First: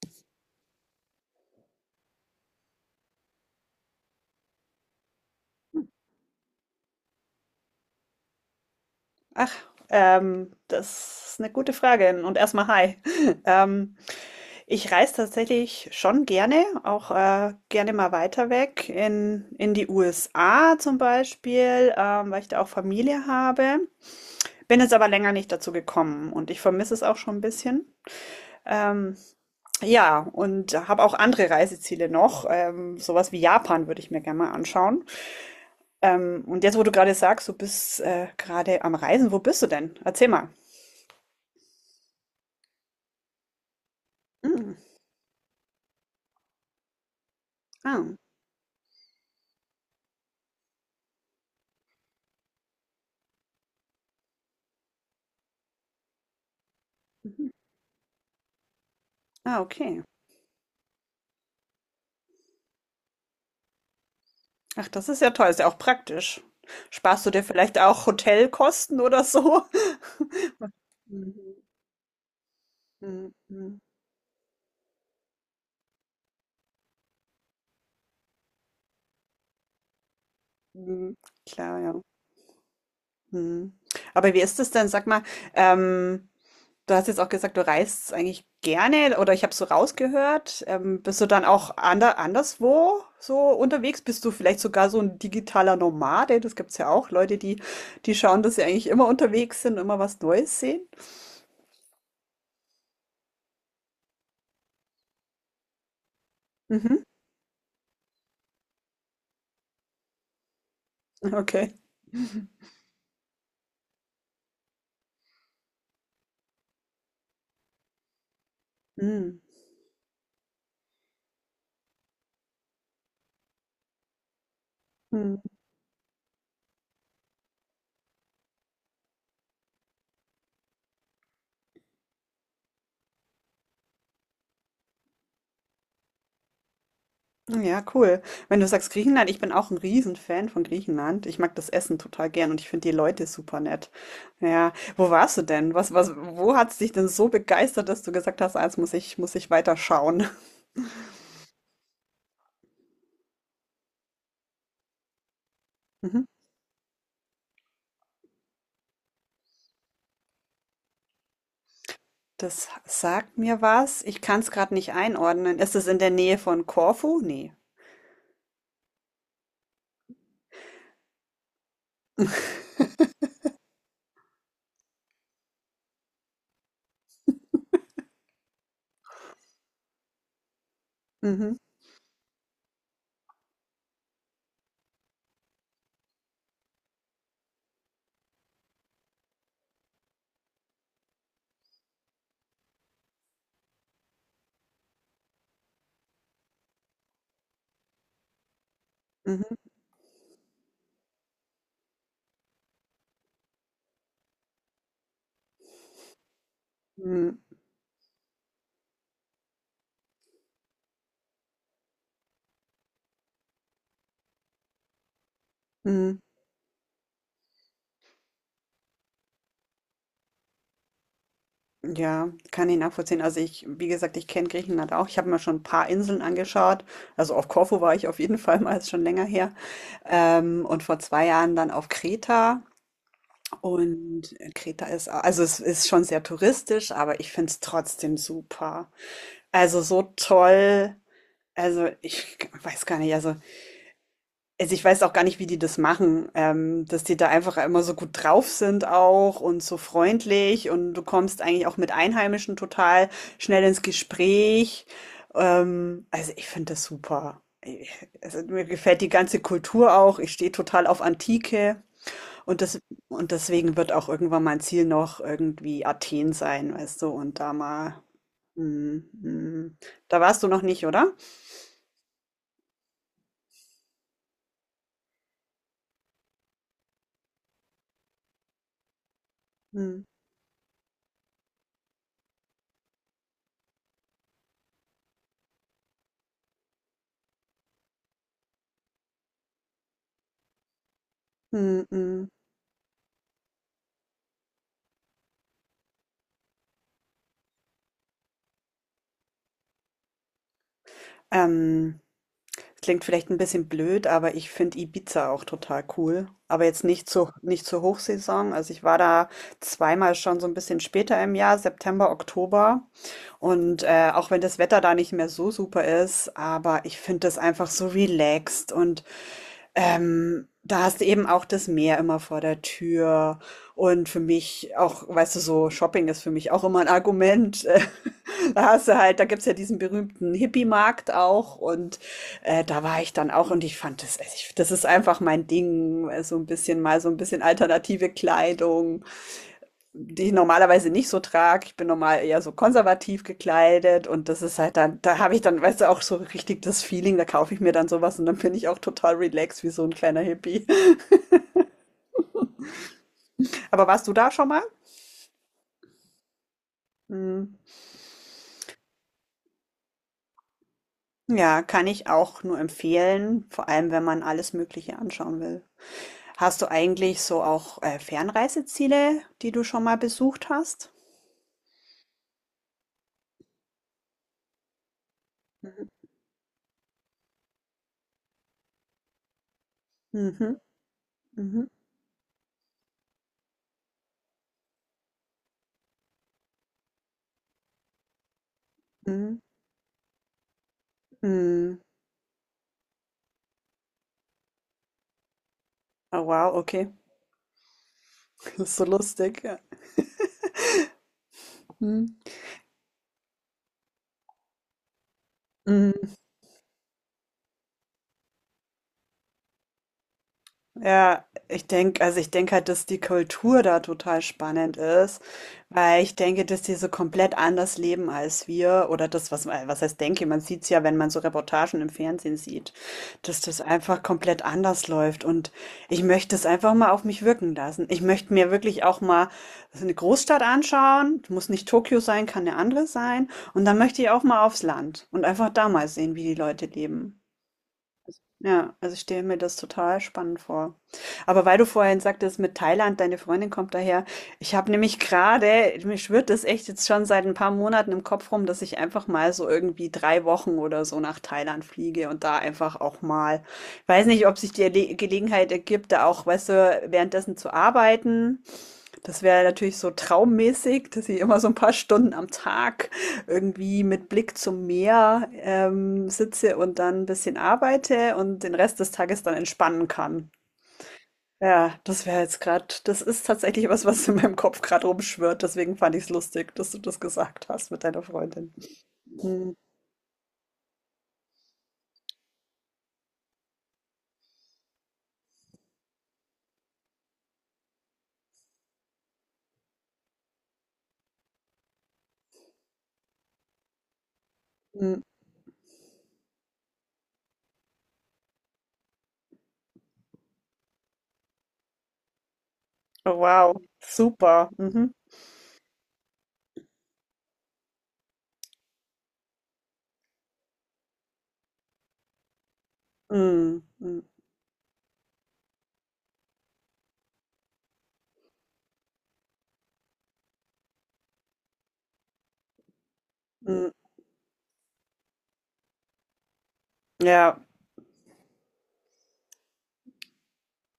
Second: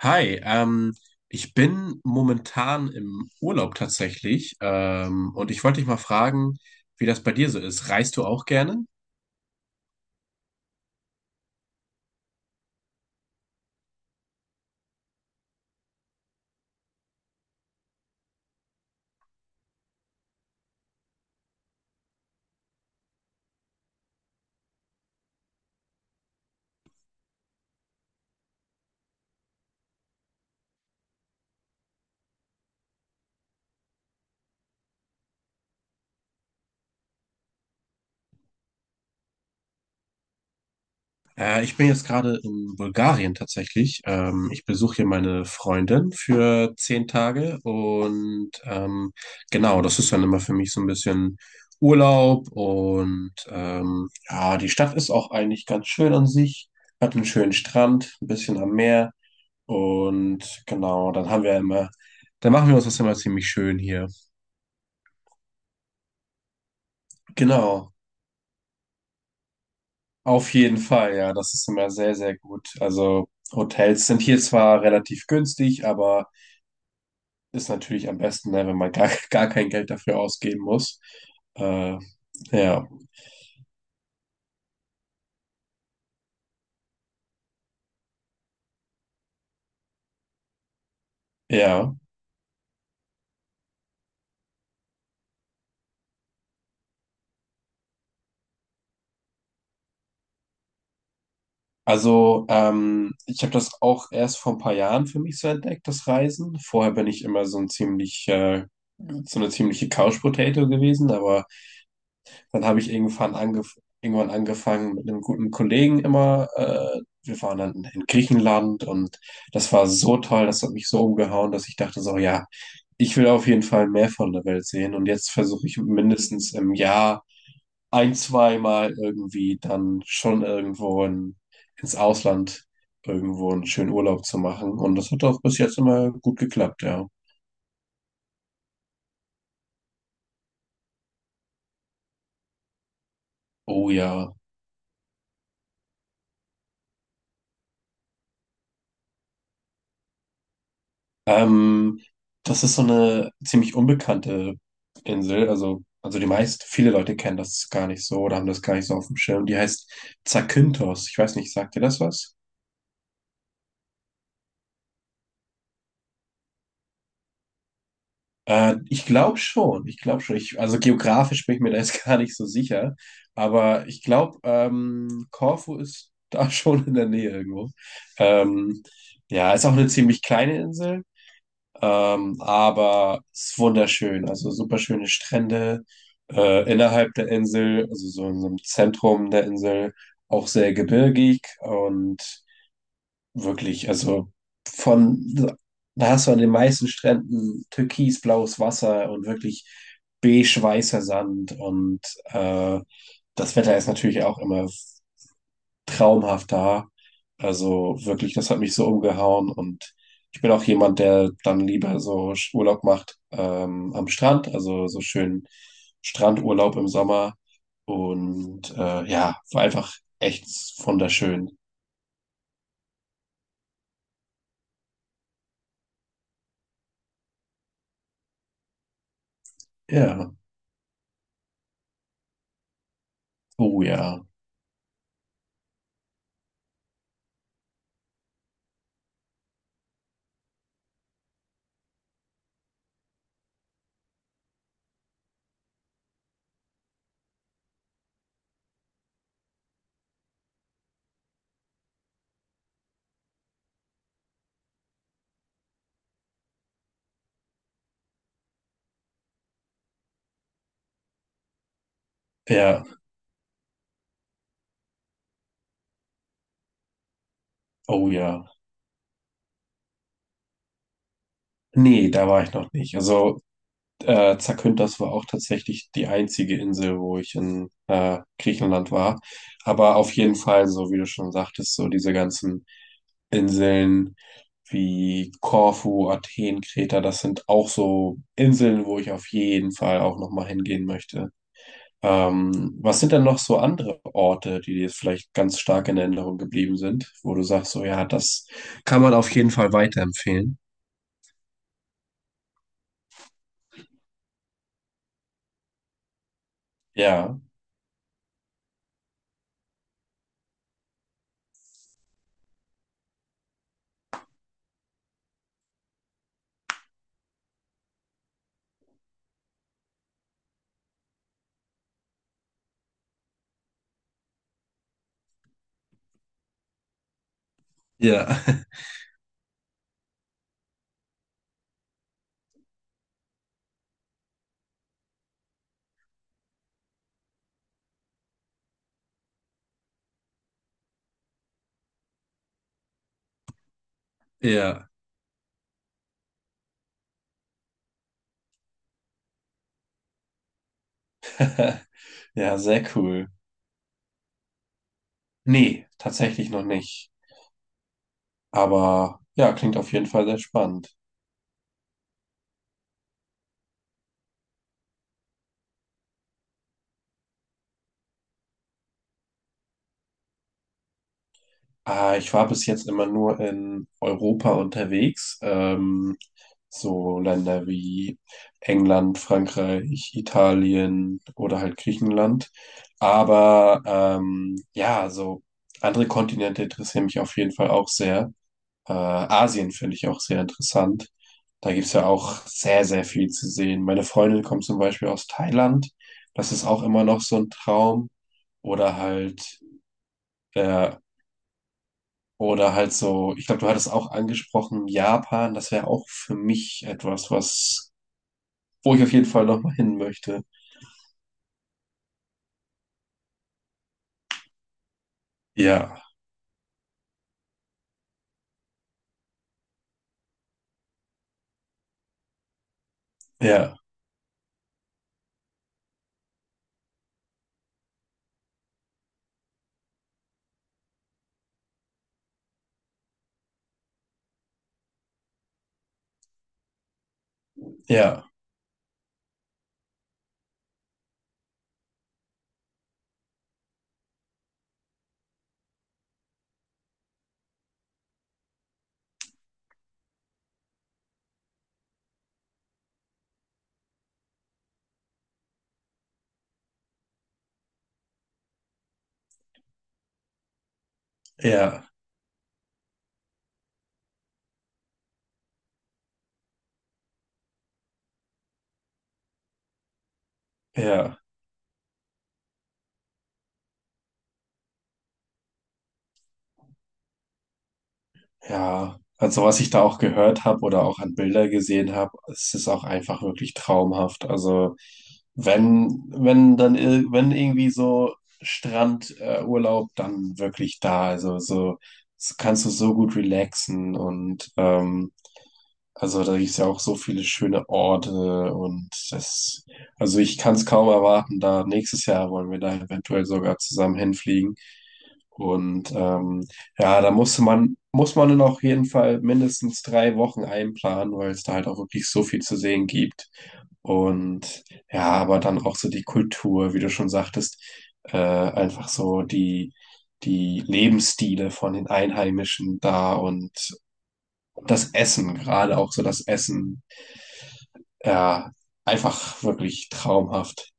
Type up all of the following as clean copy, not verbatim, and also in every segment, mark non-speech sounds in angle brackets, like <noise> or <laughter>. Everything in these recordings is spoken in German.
Hi, ich bin momentan im Urlaub tatsächlich, und ich wollte dich mal fragen, wie das bei dir so ist. Reist du auch gerne? Ach, das ist eine gute Frage. Und erstmal hi. <laughs> Ähm, Ich reise tatsächlich schon gerne, auch gerne mal weiter weg in die USA zum Beispiel, weil ich da auch Familie habe. Bin jetzt aber länger nicht dazu gekommen und ich vermisse es auch schon ein bisschen. Ähm, ja, und habe auch andere Reiseziele noch. Sowas wie Japan würde ich mir gerne mal anschauen. Und jetzt, wo du gerade sagst, du bist gerade am Reisen, wo bist du denn? Erzähl mal. Ich bin jetzt gerade in Bulgarien tatsächlich. Ich besuche hier meine Freundin für 10 Tage Ah. und genau, das ist dann immer für mich so ein bisschen Urlaub und ja, die Stadt ist auch eigentlich ganz schön an sich, hat einen Mhm. schönen Strand, ein bisschen am Meer. Ah, okay. Und genau, dann machen wir uns das immer ziemlich schön hier. Ach, das ist ja toll, ist ja auch praktisch. Sparst du dir vielleicht Genau, auch Hotelkosten oder so? <laughs> auf jeden Fall, ja, Mhm. das ist immer sehr, sehr gut. Also Mhm. Mhm. Hotels sind hier zwar relativ günstig, aber ist natürlich am besten, ne, wenn man gar, <laughs> gar kein Geld dafür ausgeben muss. Mhm. Klar, Äh, ja. ja, Mhm. Aber wie ist es denn? Sag mal, ähm, du hast jetzt auch gesagt, du reist eigentlich gerne oder ich habe so rausgehört. Bist du dann auch ja. Anderswo so unterwegs? Bist du vielleicht sogar so ein digitaler Nomade? Das gibt es ja auch, Leute, die, die schauen, dass sie eigentlich immer unterwegs sind, immer was Neues sehen. Also ich habe das auch erst vor ein paar Jahren für mich so entdeckt, das Reisen. Vorher Mhm. bin ich immer so eine ziemliche Couch Potato gewesen, aber Okay. dann habe ich irgendwann angefangen mit einem guten Kollegen immer. Wir waren dann in Griechenland und Mhm. das war so toll, das hat mich so umgehauen, dass ich dachte so, ja, ich will auf jeden Fall mehr von der Welt sehen. Und jetzt Mhm. versuche ich mindestens im Jahr ein, zweimal irgendwie dann schon ins Ausland irgendwo einen schönen Urlaub zu machen. Und das hat auch bis jetzt immer gut geklappt, ja. Ja, cool. Wenn du sagst Griechenland, ich bin auch ein Riesenfan von Griechenland. Ich mag das Essen total gern und ich finde die Leute super nett. Oh ja. Ja, wo warst du denn? Wo hat es dich denn so begeistert, dass du gesagt hast, als muss ich weiter schauen? <laughs> Ähm, Das ist so eine ziemlich unbekannte Insel. Also Mhm. die meisten, viele Leute kennen das gar nicht so oder haben das gar nicht so auf dem Schirm. Die heißt Zakynthos. Ich weiß nicht, sagt dir das was? Das sagt mir was. Ich kann es gerade nicht einordnen. Ist es in der Nähe von Korfu? Nee. Ich glaube schon. Ich glaube schon. Also geografisch bin ich mir da jetzt <laughs> gar nicht so sicher. Aber ich glaube, Korfu ist da <laughs> schon in der Nähe irgendwo. Ähm, ja, ist auch eine ziemlich kleine Insel. Mhm. Aber es ist wunderschön, also super schöne Strände innerhalb der Insel, also so in so einem Zentrum der Insel, auch sehr gebirgig und wirklich, von, da hast du an den meisten Stränden türkisblaues Wasser und Mhm. wirklich beige-weißer Sand und äh, das Wetter ist natürlich auch immer traumhaft da. Mhm. Also wirklich, das hat mich so umgehauen und ich bin auch jemand, der dann lieber so Urlaub macht am Strand, also so schön Mhm. Strandurlaub im Sommer und ja, war einfach echt wunderschön. Ja, kann ich nachvollziehen. Also ich, wie gesagt, ich kenne Griechenland auch. Ich habe mir schon ein paar Inseln angeschaut. Also auf Korfu war ich auf jeden <laughs> Fall mal, ist schon länger her. Ja, Und vor zwei Jahren dann auf Kreta. oh ja, Und Kreta ist, also es ist schon sehr touristisch, aber ich finde es trotzdem super. Also so toll. Also ich weiß gar nicht, ich weiß auch gar nicht, wie die das machen, dass die da einfach immer so gut drauf sind auch und so freundlich und du kommst eigentlich auch mit Einheimischen total schnell ins Gespräch. Also, ich finde das super. Also, mir gefällt die ganze Kultur auch. Ich stehe total auf Antike und das, ja, und deswegen wird auch irgendwann mein Ziel noch irgendwie Athen sein, weißt du, und da mal, oh ja. mm, mm. Da warst du noch nicht, oder? Nee, da war ich noch nicht. Also Zakynthos war auch tatsächlich die einzige Insel, wo ich in Griechenland war. Aber Hm, auf jeden Fall, so wie du schon sagtest, so diese ganzen Inseln wie Korfu, Athen, Kreta, das sind auch so Inseln, wo ich auf jeden Fall auch nochmal hingehen möchte. hm, hm. Was sind denn noch so andere Orte, die dir jetzt vielleicht ganz stark in Erinnerung geblieben sind, wo du sagst, so ja, das kann man auf jeden Fall weiterempfehlen? Ähm, Klingt vielleicht ein bisschen blöd, aber ich finde Ibiza auch total cool. Aber jetzt Ja, nicht zur Hochsaison. Also, ich war da zweimal schon so ein bisschen später im Jahr, September, Oktober. Und, auch wenn das Wetter da nicht mehr so super ist, aber ich finde das einfach so relaxed und da hast du eben auch das Meer immer vor der Tür. Und für mich auch, weißt du, so Shopping ist für mich auch immer ein Argument. <laughs> Ja, Da hast du halt, da gibt's ja diesen berühmten Hippie-Markt auch. Und da war ich dann auch und ich fand das, also ich, das ist einfach mein Ding. So ein bisschen alternative Kleidung die ich normalerweise nicht so trage. Ich bin normal eher so konservativ gekleidet und das <laughs> ist halt ja. dann, da habe ich dann, weißt du, auch so richtig das Feeling, da kaufe ich mir dann sowas und dann bin ich auch total relaxed wie so ein kleiner Hippie. <laughs> <laughs> Ja, sehr cool. Aber warst du da schon mal? Nee, tatsächlich noch nicht. Hm. Aber ja, klingt auf jeden Fall sehr spannend. Ja, kann ich auch nur empfehlen, vor allem wenn man alles Mögliche anschauen will. Hast du eigentlich so auch Fernreiseziele, die du schon mal besucht hast? Ah, ich war bis jetzt immer nur in Europa unterwegs, so Länder wie England, Frankreich, Mhm, Italien oder mhm, halt Griechenland. Aber ja, so andere Kontinente interessieren mich auf jeden Fall auch sehr. Mhm, Asien finde ich auch sehr interessant. Da mhm. gibt's ja auch sehr, sehr viel zu sehen. Meine Freundin kommt zum Beispiel aus Thailand. Oh wow, Das ist auch okay. immer noch so ein Traum. <laughs> Das ist so Oder lustig. Ja. halt äh, Mhm. oder halt so, ich glaube, du hattest auch angesprochen, Japan, das wäre auch Mhm. für mich etwas, wo ich auf jeden Fall nochmal hin möchte. Ja, ich denke, also ich denke halt, dass die Kultur da total spannend ist, Ja, weil ich denke, dass die so komplett anders leben als wir oder das, was heißt denke, man sieht es ja, wenn man so Reportagen im Fernsehen sieht, dass das ja, einfach komplett anders läuft und ich möchte es einfach mal auf mich wirken lassen. Ich möchte mir wirklich auch mal so eine Großstadt anschauen, muss nicht Tokio sein, kann eine andere sein und dann möchte ich auch mal aufs Land und einfach da mal sehen, wie die Leute leben. ja, Ja, also ich stelle mir das total spannend vor. Aber weil du vorhin sagtest, mit Thailand, deine Freundin kommt daher. Ich habe nämlich gerade, mir schwirrt das echt jetzt schon seit ein paar Monaten im Kopf rum, dass ich einfach mal so irgendwie drei Wochen oder so nach Thailand fliege und da einfach auch mal, weiß nicht, ob sich die Gelegenheit ergibt, da auch, weißt du, währenddessen zu arbeiten. Das wäre natürlich so traummäßig, dass ich immer so ein paar ja, Stunden am Tag irgendwie mit Blick zum Meer, sitze und dann ein bisschen arbeite und den Rest des Tages dann entspannen kann. ja, Ja, das wäre jetzt gerade. Das ist tatsächlich was, was in meinem Kopf gerade rumschwirrt, deswegen fand ich es lustig, dass du das gesagt hast mit deiner Freundin. ja. Also Mhm, was ich da auch gehört habe oder auch an Bilder gesehen habe, es ist auch einfach wirklich traumhaft. Also wenn dann, wenn irgendwie so Urlaub, dann wirklich da. Also so, so kannst du so gut relaxen mhm. Also da gibt es ja auch so viele schöne Orte und das, also ich kann es kaum erwarten, da nächstes Jahr wollen wir da Oh eventuell wow, sogar zusammen super. hinfliegen. Mhm. Und ja, muss man dann auf jeden Fall mindestens 3 Wochen einplanen, weil es da halt auch wirklich so viel zu sehen gibt. Mhm, mhm, Und ja, aber dann auch so die Kultur, wie du schon sagtest, einfach so die Lebensstile von den Einheimischen da und mhm. das Essen, gerade auch so das Essen. Ja, Ja, einfach wirklich traumhaft.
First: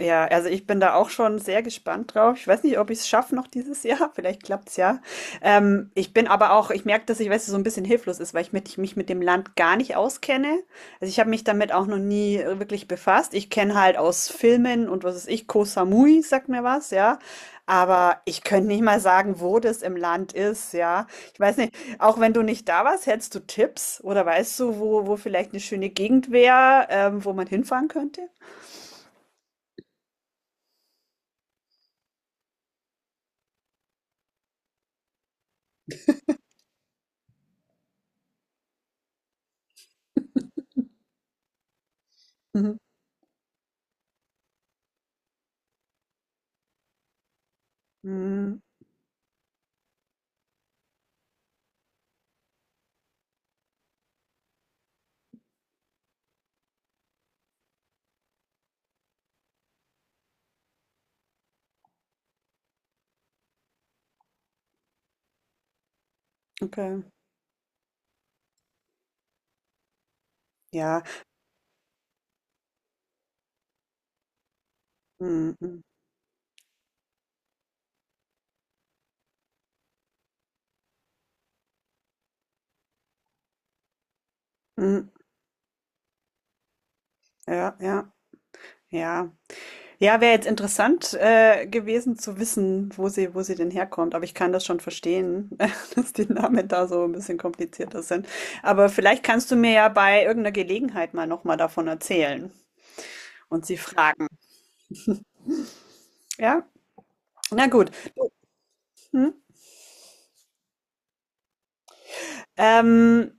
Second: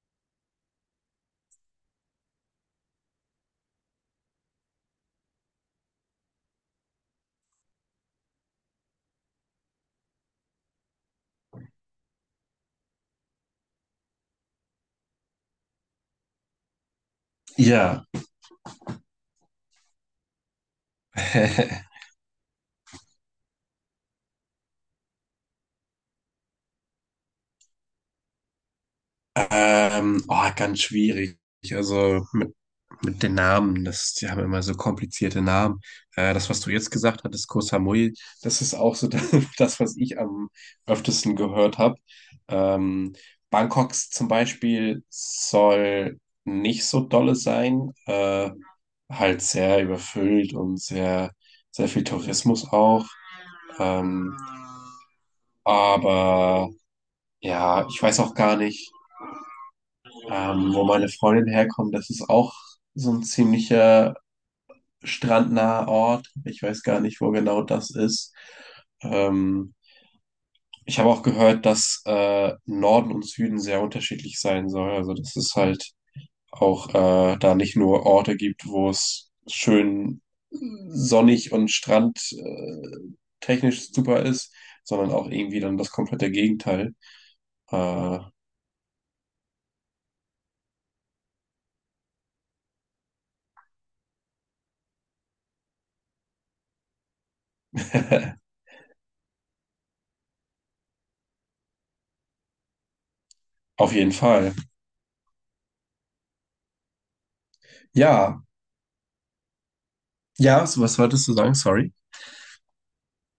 ja, also ich bin da auch schon sehr gespannt drauf. Ich weiß nicht, ob ich es schaffe noch dieses Jahr. <laughs> Vielleicht klappt es ja. Ich bin aber auch, ich merke, dass ich, weißt du, so ein bisschen hilflos ist, weil ich, mit, ich mich mit dem Land gar nicht auskenne. Also ich habe mich damit auch noch nie wirklich befasst. Ich kenne halt aus Filmen und was weiß ich, Koh Samui sagt mir was, ja. Ja, Aber ich könnte nicht mal sagen, wo das im Land ist, ja. Ich weiß nicht, <laughs> auch wenn du nicht da warst, hättest du Tipps oder weißt du, wo vielleicht eine schöne Gegend wäre, wo man hinfahren könnte? Oh, ganz schwierig. Also mit den Namen, das, die haben immer so komplizierte Namen. Das, was du jetzt gesagt hattest, Koh Samui, das ist auch so <laughs> das, was ich am öftesten gehört habe. Mhm. Ähm, Bangkoks zum Beispiel soll nicht so dolle sein, Mhm. halt sehr überfüllt und sehr, sehr viel Tourismus auch. Ähm, Aber ja, ich weiß auch gar nicht, wo meine Freundin herkommt. Das ist auch so ein ziemlicher strandnaher Ort. Ich weiß gar Okay, nicht, wo genau das ist. Ähm, Ich ja. habe auch gehört, dass Norden und Süden sehr unterschiedlich sein soll. Also, dass Mhm. es Mhm. halt auch da nicht nur Orte gibt, wo es schön sonnig und strand technisch super ist, Mhm. sondern auch irgendwie dann das komplette Gegenteil. Ja, ja, Äh, ja. Ja, wäre jetzt interessant gewesen zu wissen, wo sie denn herkommt. Aber ich kann das schon verstehen, <laughs> dass die Namen da so ein bisschen komplizierter sind. <laughs> Aber vielleicht kannst du mir ja bei irgendeiner Gelegenheit mal nochmal davon erzählen und sie Auf jeden fragen. Fall. Ja, na gut. Ja, Hm? ja, so was wolltest du sagen? Sorry. Ähm,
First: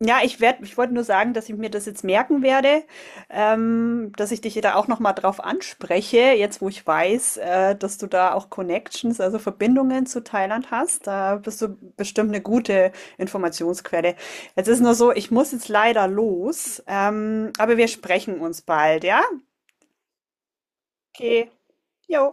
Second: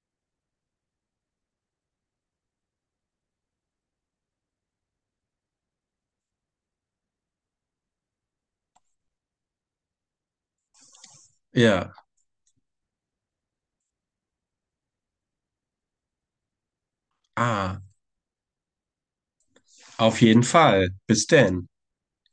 Ich wollte nur sagen, dass ich mir das jetzt merken werde, dass ich dich da auch noch mal drauf anspreche, jetzt wo ich weiß, dass du da auch Connections, also Verbindungen zu Thailand hast. Da bist du Ja. bestimmt eine gute Informationsquelle. Jetzt ist nur so, ich muss jetzt leider los, aber Ah, wir sprechen uns bald, ja? auf jeden Fall. Bis Okay, denn. jo.